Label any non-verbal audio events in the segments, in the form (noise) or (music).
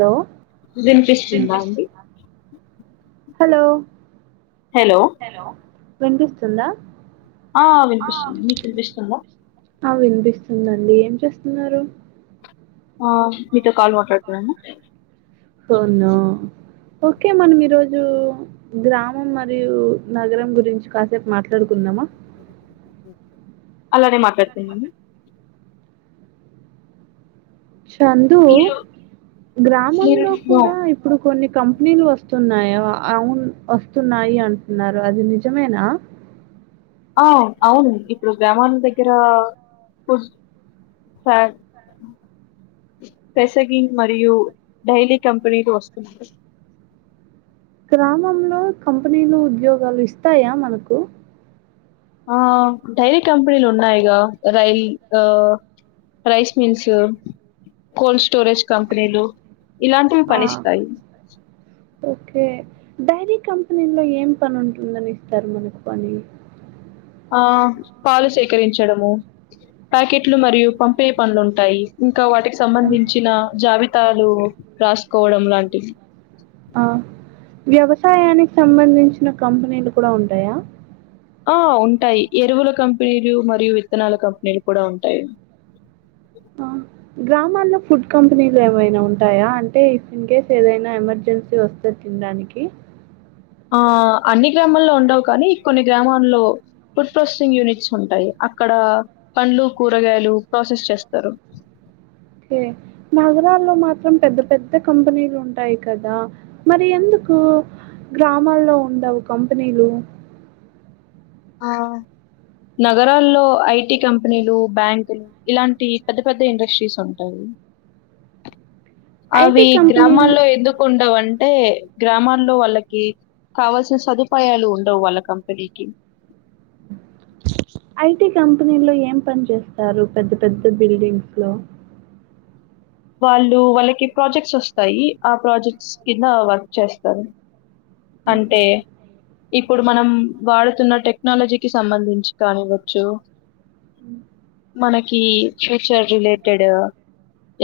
Hello వినిపిస్తుందా అండి hello hello వినిపిస్తుందా ఆ వినిపిస్తుంది మీకు వినిపిస్తుందా ఆ వినిపిస్తుందండి ఏం చేస్తున్నారు ఆ మీతో కాల్ మాట్లాడుతున్నాను ఓ నో ఓకే మనం ఈరోజు గ్రామం మరియు నగరం గురించి కాసేపు మాట్లాడుకుందాం. అలానే మాట్లాడుకుందాం. చందు మీరు మీరు గ్రామంలో నో కూడా ఇప్పుడు కొన్ని కంపెనీలు వస్తు వస్తున్నాయా అవును వస్తున్నాయి అంటున్నారు. అది నిజమేనా. ఆ అవును ఇప్పుడు గ్రామం దగ్గర ఫుడ్ ఫ్యార్ రెసెగింగ్ మరియు డైలీ కంపెనీలు వస్తున్నాయి. గ్రామంలో కంపెనీలు ఉద్యోగాలు ఇస్తాయ మనకు ఆ డైరీ కంపెనీలు ఉన్నాయిగా రైల్ ఆ రైస్ మిల్స్ కోల్స్ స్టోరేజ్ కంపెనీలు ఇలాంటివి ఆ పనిస్తాయి. ఓకే డైరీ కంపెనీలో ఏం పని ఉంటుందని ఇస్తారు మనకు పని. ఆ పాలు సేకరించడము ప్యాకెట్లు మరియు పంపే పనులు ఉంటాయి. ఇంకా వాటికి సంబంధించిన జావిద్ తాలు రాసుకోవడం లాంటివి. ఆ వ్యవసాయానికి సంబంధించిన కంపెనీలు కూడా ఉంటాయా. ఆ ఉంటాయి ఎరువుల కంపెనీలు మరియు విత్తనాల కంపెనీలు కూడా ఉంటాయి. ఆ గ్రామాల్లో ఫుడ్ కంపెనీలు ఏమైనా ఉంటాయా అంటే ఇన్ కేస్ ఏదైన ఎమర్జెన్సీ వస్తే తిండానికి. ఆ అన్ని గ్రామాల్లో ఉండవు కానీ కొన్ని గ్రామంలో ఫుడ్ టెస్టింగ్ యూనిట్స్ ఉంటాయి. అక్కడ పండ్లు కూరగాయలు ప్రాసెస్ చేస్తారు. కే నగరలో మాత్రం పెద్ద పెద్ద కంపెనీలు ఉంటాయి కదా. మరి ఎందుకు గ్రామలో ఉండవు కంపెనీలు. ఆ నగరాల్లో ఐటీ కంపెనీలు బ్యాంకులు ఇలాంటి పెద్ద పెద్ద ఇండస్ట్రీస్ ఉంటాయి. ఐటీ అవి కంపెనీల్ గ్రామాల్లో ఎందుకు ఉండవు అంట్ టే గ్రామాల్లో వాళ్లకి కావాల్సిన సదుపాయాలు ఉండవు వాళ్ళ కంపెనీకి. ఐటి కంపెనీలో ఏం పని చేస్తారు పెద్ద పెద్ద బిల్డింగ్స్ లో. వాళ్లు వాళ్లకి ప్రాజెక్ట్స్ వస్తాయి ఆ ప్రాజెక్ట్స్ కింద వర్క్ చేస్తారు. అంటే. ఇప్పుడు మనం వాడుతున్న టెక్నాలజీకి సంబంధించి గాని వచ్చు. (inaudible) మనకి ఫ్యూచర్ రిలేటెడ్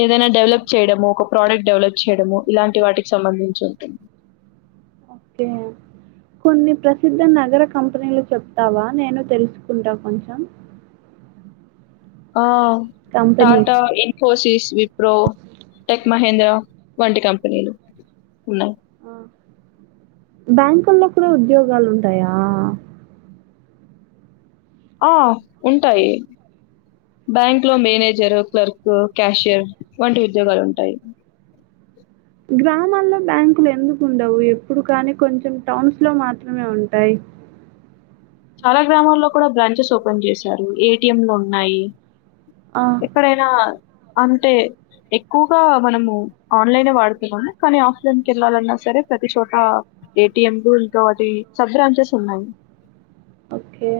ఏదైనా డెవలప్ చేయడమో ఒక ప్రోడక్ట్ డెవలప్ చేయడమో ఇలాంటి వాటికి సంబంధించి ఉంటుంది ఓకే కొన్ని ప్రసిద్ధ నగర కంపెనీలు చెప్తావా నేను తెలుసుకుంటా కొంచెం ఆ కంపెనీస్ టాటా ఇన్ఫోసిస్ విప్ ప్రో టెక్ మహేంద్ర వంటి కంపెనీలు ఉన్నాయి బ్యాంకుల్లో కూడా ఉద్యోగాలు ఉంటాయా ఆ ఉంటాయి బ్యాంక్ లో మేనేజర్ క్లర్క్ క్యాషియర్ వంటి ఉద్యోగాలు ఉంటాయి గ్రామాల్లో బ్యాంకులు ఎందుకు ఉండవు ఎప్పుడు కానీ కొంచెం టౌన్స్ లో మాత్రమే ఉంటాయి చాలా గ్రామాల్లో కూడా బ్రాంచెస్ ఓపెన్ చేశారు ఏటిఎంలు ఉన్నాయి ఆ, ఎక్కడైనా అంటే ఎక్కువగా మనము ఆన్లైనే వాడుతన్నాం కానీ ఆఫ్లైన్కి వెళ్లాలన్నా సరే ప్రతి చోట ఏటిఎంలు ఇంకా అది సబ్ బ్రాంచెస్ ఉన్నాయి ఓకే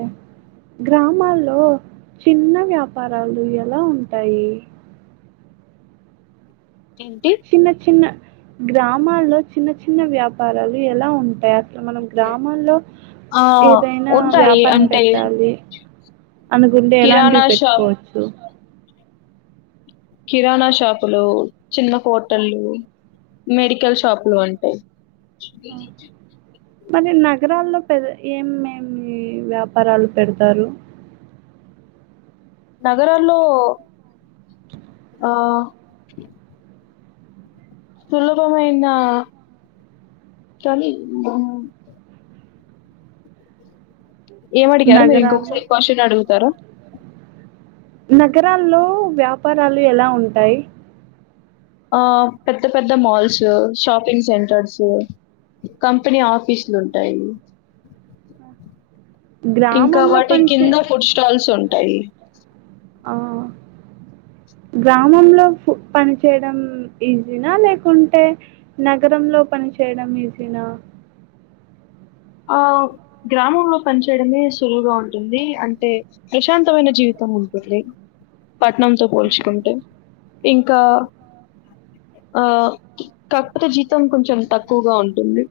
గ్రామాల్లో చిన్న వ్యాపారాలు ఎలా ఉంటాయి ఏంటి? చిన్న చిన్న గ్రామ మాల్లో చిన్న చిన్న వ్యాపారాలు ఎలా ఉంటాయి మనం గ్రామాల్లో ఆ! ఏదైనా ఉంటాయి. వ్యాపారం అంటే పెట్టాలి అనుకుంటే కిరాణా ఎలాంటివి షాప్ పెట్టుకోవచ్చు కిరాణా షాపులు చిన్న హోటల్లు మెడికల్ షాపులు ఉంటాయి. మరి నగరాల్లో పెద్ద ఏమేమి వ్యాపారాలు పెడతారు. నగరాల్లో ఆ సులభమైన (unintelligible) ఏమడిగారు మీరు ఇంకొ (inaudible) నగరాల్లో క్వశ్చన్ అడుగుతారు నగరాల్లో వ్యాపారాలు ఎలా ఉంటాయి. ఆ పెద్ద పెద్ద మాల్స్ షాపింగ్ సెంటర్స్ కంపెనీ ఆఫీసులు ఉంటాయి. ఇంకా గ్రామంలో వాటి పనిచే కింద ఫుడ్ స్టాల్స్ ఉం అయి ఆ గ్రామంలో పని చేయడం. ఈజీనా లేకుంటే నగరంలో పనిచేయడం ఈజీనా ఆ గ్రామంలో పనిచేయడమే సులువుగా ఉంటుంది. అంటే ప్రశాంతమైన జీవితం ఉంటుంది. పట్నంతో పోల్చుకుంటే ఇంకా ఆ కాకపోతే జీతం కొంచెం తక్కువగా ఉంటుంది.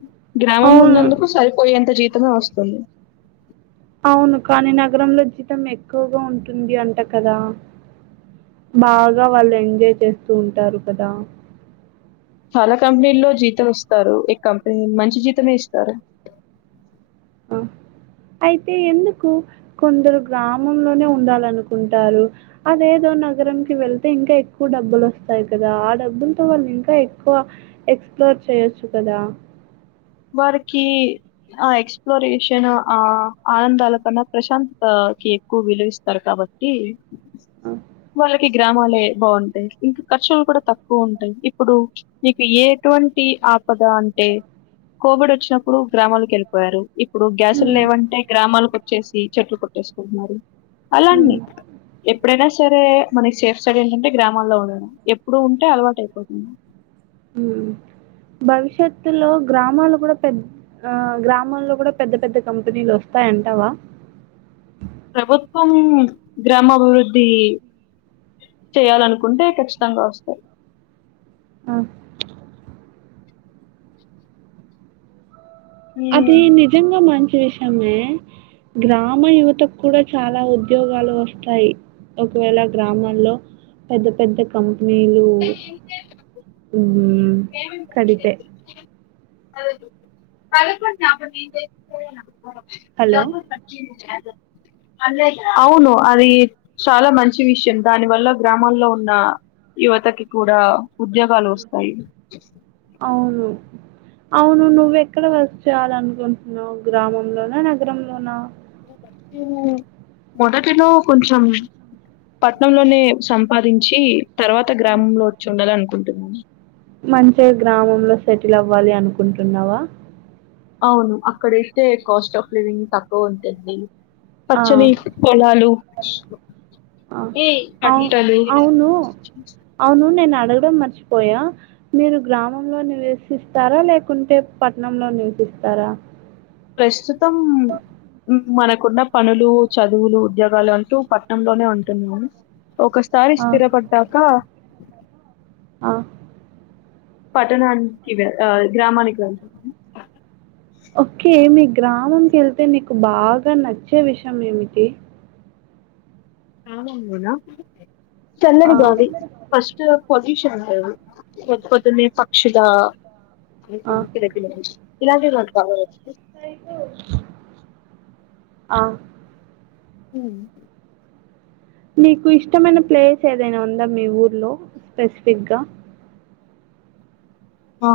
గ్రామం అవును ఉన్నందుకు సరి పోయే ఎంత జీతము వస్తుంది. అవును కానీ నగరంలో జీతం ఎక్కువగా ఉంటుంది. అంట కదా బాగా వాళ్ళు ఎంజాయ్ చేస్తూ ఉంటారు. కదా చాలా కంపెనీల్లో జీతం ఇస్తారు. ఈ కంపెనీ మంచి జీతమే ఇస్తారు. అయితే ఎందుకు కొందరు గ్రామంలోనే ఉండాలనుకుంటారు. అదేదో నగరంకి వెళ్తే ఇంకా ఎక్కువ డబ్బులు వస్తాయి కదా. ఆ డబ్బులతో వాళ్ళు ఇంకా ఎక్కువ ఎక్స్ప్లోర్ చేయొచ్చు కదా. వారికి ఆ ఎక్స్ప్లోరేషన్ ఆ ఆనందాల కన్నా ప్రశాంతతకి ఎక్కువ విలువిస్తారు. కాబట్టి ఆ! వాళ్ళకి ఈ గ్రామాలే బాగుంటాయి ఇంకా ఖర్చులు కూడా తక్కువ ఉంటాయి. ఇప్పుడు మీకు ఎటువంటి ఆపద అంటే కోవిడ్ వచ్చినప్పుడు గ్రామాలకు వెళ్ళిపోయారు. ఇప్పుడు గ్యాసులు హ్మ్. లేవంటే గ్రామాలకు చేసి చెట్లు కొట్టేసుకుంటున్నారు. అలా అన్ని హ్మ్. ఎప్పుడయినా నా సరే మనకి సేఫ్ సైడ్ ఏంటంటే గ్రామాల్లో ఉండడం. ఎప్పుడు ఉంటే అలవాటు అయిపోతుంది. హ్ భవిష్యత్తులో గ్రామాలు కూడా పెద్ద గ్రామాల్లో కూడా పెద్ద పెద్ద కంపెనీలు వస్తాయంటావా ప్రభుత్వం గ్రామాభివృద్ధి చేయాలనుకుంటే ఖచ్చితంగా వస్తాయి. ఆ అది నిజంగా మంచి విషయమే గ్రామ యువతకు కూడా చాలా ఉద్యోగాలు వస్తాయి. ఒకవేళ గ్రామాల్లో పెద్ద పెద్ద కం పెనీలు హ్ కడితే (inaudible) (inaudible) హలో! అవును అది చాలా మంచి విషయం దాని వల్ల గ్రామాల్లో ఉన్న యువతకి కూడా ఉద్యోగాలు వస్తాయి. అవును అవును నువ్వ ఎక్కడ వర్క్ చేయాల అనుకుంటున్నావు గ్రామంలోనా నగరంలోనా మొదటిలో కొంచం పట్నంలోనే సంపాదించి తర్వాత గ్రామంలో వచ్చి ఉండాలి అనుకుం ఉంట (unintelligible) మంచిగా గ్రామంలో సెటిల్ అవ్వాలి అనుకుంటున్నావా అవును అక్కడయితే కాస్ట్ ఆఫ్ లివింగ్ తక్కువ ఉంటుంది పచ్చని ఆ! పొలాలు ఆ! ఏ అవు అవును (unintelligible) అవును నేను అడగడం మర్చిపోయా మీరు గ్రామంలో నివసిస్తారా లేకుంటే పట్టణంలో నివసిస్తారా ప్రస్తుతం మనకున్న పనులు చదువులు ఉద్యోగాలు అంటూ పట్టణంలోనే ఉంటున్నా ఒకసారి ఆ! స్థిరపడ్డాక ఆ పట్టణానికి గ్రామానికి వెళ్తాము ఓకే మీ గ్రామం కి వెళ్తే నీకు బాగా నచ్చే విషయం ఏమిటి చాలా ఉన్నాయ్ రా చల్లని ఆ! గాలి ఫస్ట్ పొల్యూషన్ ఉంటది పొద్దుపొద్దున్నే పక్షిగా ఆ! (unintelligible) ఇలాంటివి మన కావరోజ్ ఆ ఉం మీకు ఇష్టమైన ప్లేస్ ఏదైనా ఉందా మీ ఊర్లో స్పెసిఫిక్గా ఆ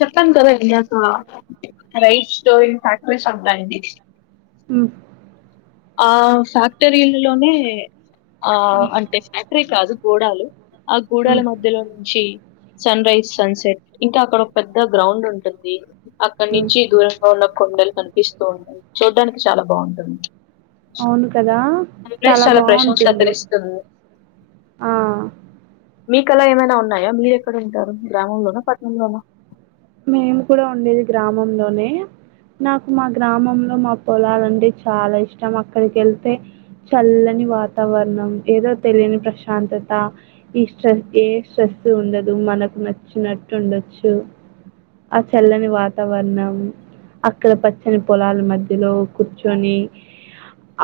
చెప్పాను కదా ఇందాక రైస్టో ఫ్యాక్టరీస్ ఉంటాయి అండి ఉం ఆ ఫ్యాక్టరీలలోనే ఆ అంటే ఫ్యాక్టరీ కాదు గోడాలు ఆ గూడాల మధ్యలో నుంచి సన్ రైజ్ సన్ సెట్ ఇంకా అక్కడ ఒక పెద్ద గ్రౌండ్ ఉంటుంది అక్కడ నుంచి దూరంలో ఉన్న కొండలు కని ఇస్తూ ఉంటుంది చూడ్డానికి చాలా బాగుంటుంది అవును కదా ప్లస్ చాలా ప్రశంతతరనిస్తుంది మీ కలా ఏమైనా ఉన్నాయా మీరు ఎక్కడ ఉంటారు గ్రామంలోన పట్టనంలోన మేము కూడా ఉండేది గ్రామంలోనే నాకు మా గ్రామంలో మా పొలాలంటే చాలా ఇష్టం అక్కడికి వెళ్తే చల్లని వాతావరణం ఏదో తెలియని ప్రశాంతత ఈ స్ట్రెస్ ఏ స్ట్రెస్ ఉండదు మనకు నచ్చినట్టు ఉండొచ్చు ఆ చల్లని వాతావరణం అక్కడ పచ్చని పొలాల మధ్యలో కూర్చొని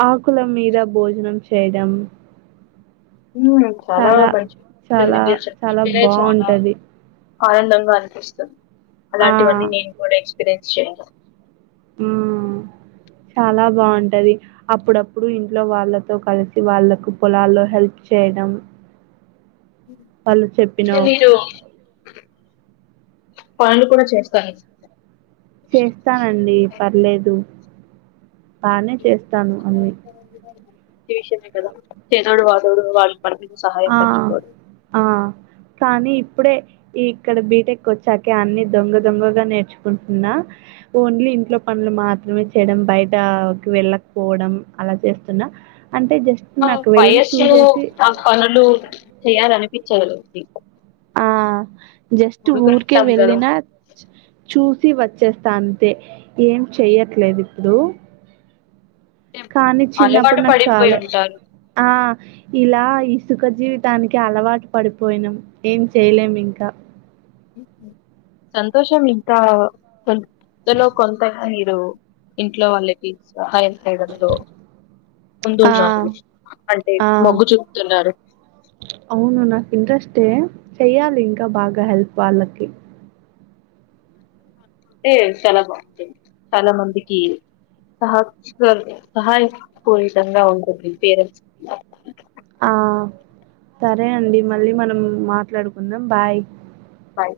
ఆకుల మీద భోజనం చేయడం ఉం చాలా మంచిగుంటుంది చాలా మీరు చాలా చెప్తుంటేనే చాలా బాగుంటది ఆనందంగా అనిపిస్తుంది. ఆ అలాంటివన్నీ నేను కూడా ఇక్కడ ఏమ్ చెయ్యను హ్మ్ చాలా బాగుంటది. అప్పుడప్పుడు ఇంట్లో వాళ్ళతో కలిసి వాళ్ళకు పొలాల్లో హెల్ప్ చేయడం. వాళ్ళు అయితే చెప్పినావ్ మీరు పనులు కూడా చేస్తాయి. చేస్తానండి పర్లేదు బానే చేస్తాను అండి. మంచి విషయమే కదా చదోడు వాదోడు వాడు ఆ ఆ కానీ ఇప్పుడే ఈ ఇక్కడ బీటెక్ వచ్చాకే అన్ని దొంగ దొంగగా నేర్చుకుంటున్నా, ఓన్లీ ఇంట్లో పనులు మాత్రమే చేయడం బయటకి వెళ్ళకపోవడం అలా చేస్తున్నా. అంటే జస్ట్ ఆ నాకు వెళ్ళి వయస్సు చూసేసి ఆ పనులు చేయాలని పిచ్చాదు. ఆ జస్ట్ ఊరికే ఉంటాం కదా వెళ్ళిన చూసి వ వచ్చేస్తా అంతే ఏం చెయ్యట్లేదు ఇప్పుడు అంటే కానీ చిన్నప్పుడు అలవాటు నాకు పడిపోయి చాలా ఉంటారు ఆ ఇలా సుఖ జీవితానికి అలవాటు పడిపోయినాం. ఏం చేయలేం ఇంకా సంతోషం ఇంకా కొంతలో కొంత మీరు ఇంట్లో వాళ్ళకి సహయం చేయడంలో ఆ ముందున్నారు. అంటే ఆ మొగ్గు చూపుతున్నారు. ఏ చెయ్యాలి ఇంకా బాగా హెల్ప్ వాళ్ళకి అంటే చాలా బాగుంటుంది. చాలా మందికి సహ సహాయపూరితంగా ఉంటుంది. పేరెంట్స్ ఆ సరే అండి. మళ్ళీ మనం మాట్లాడుకుందాం. Bye bye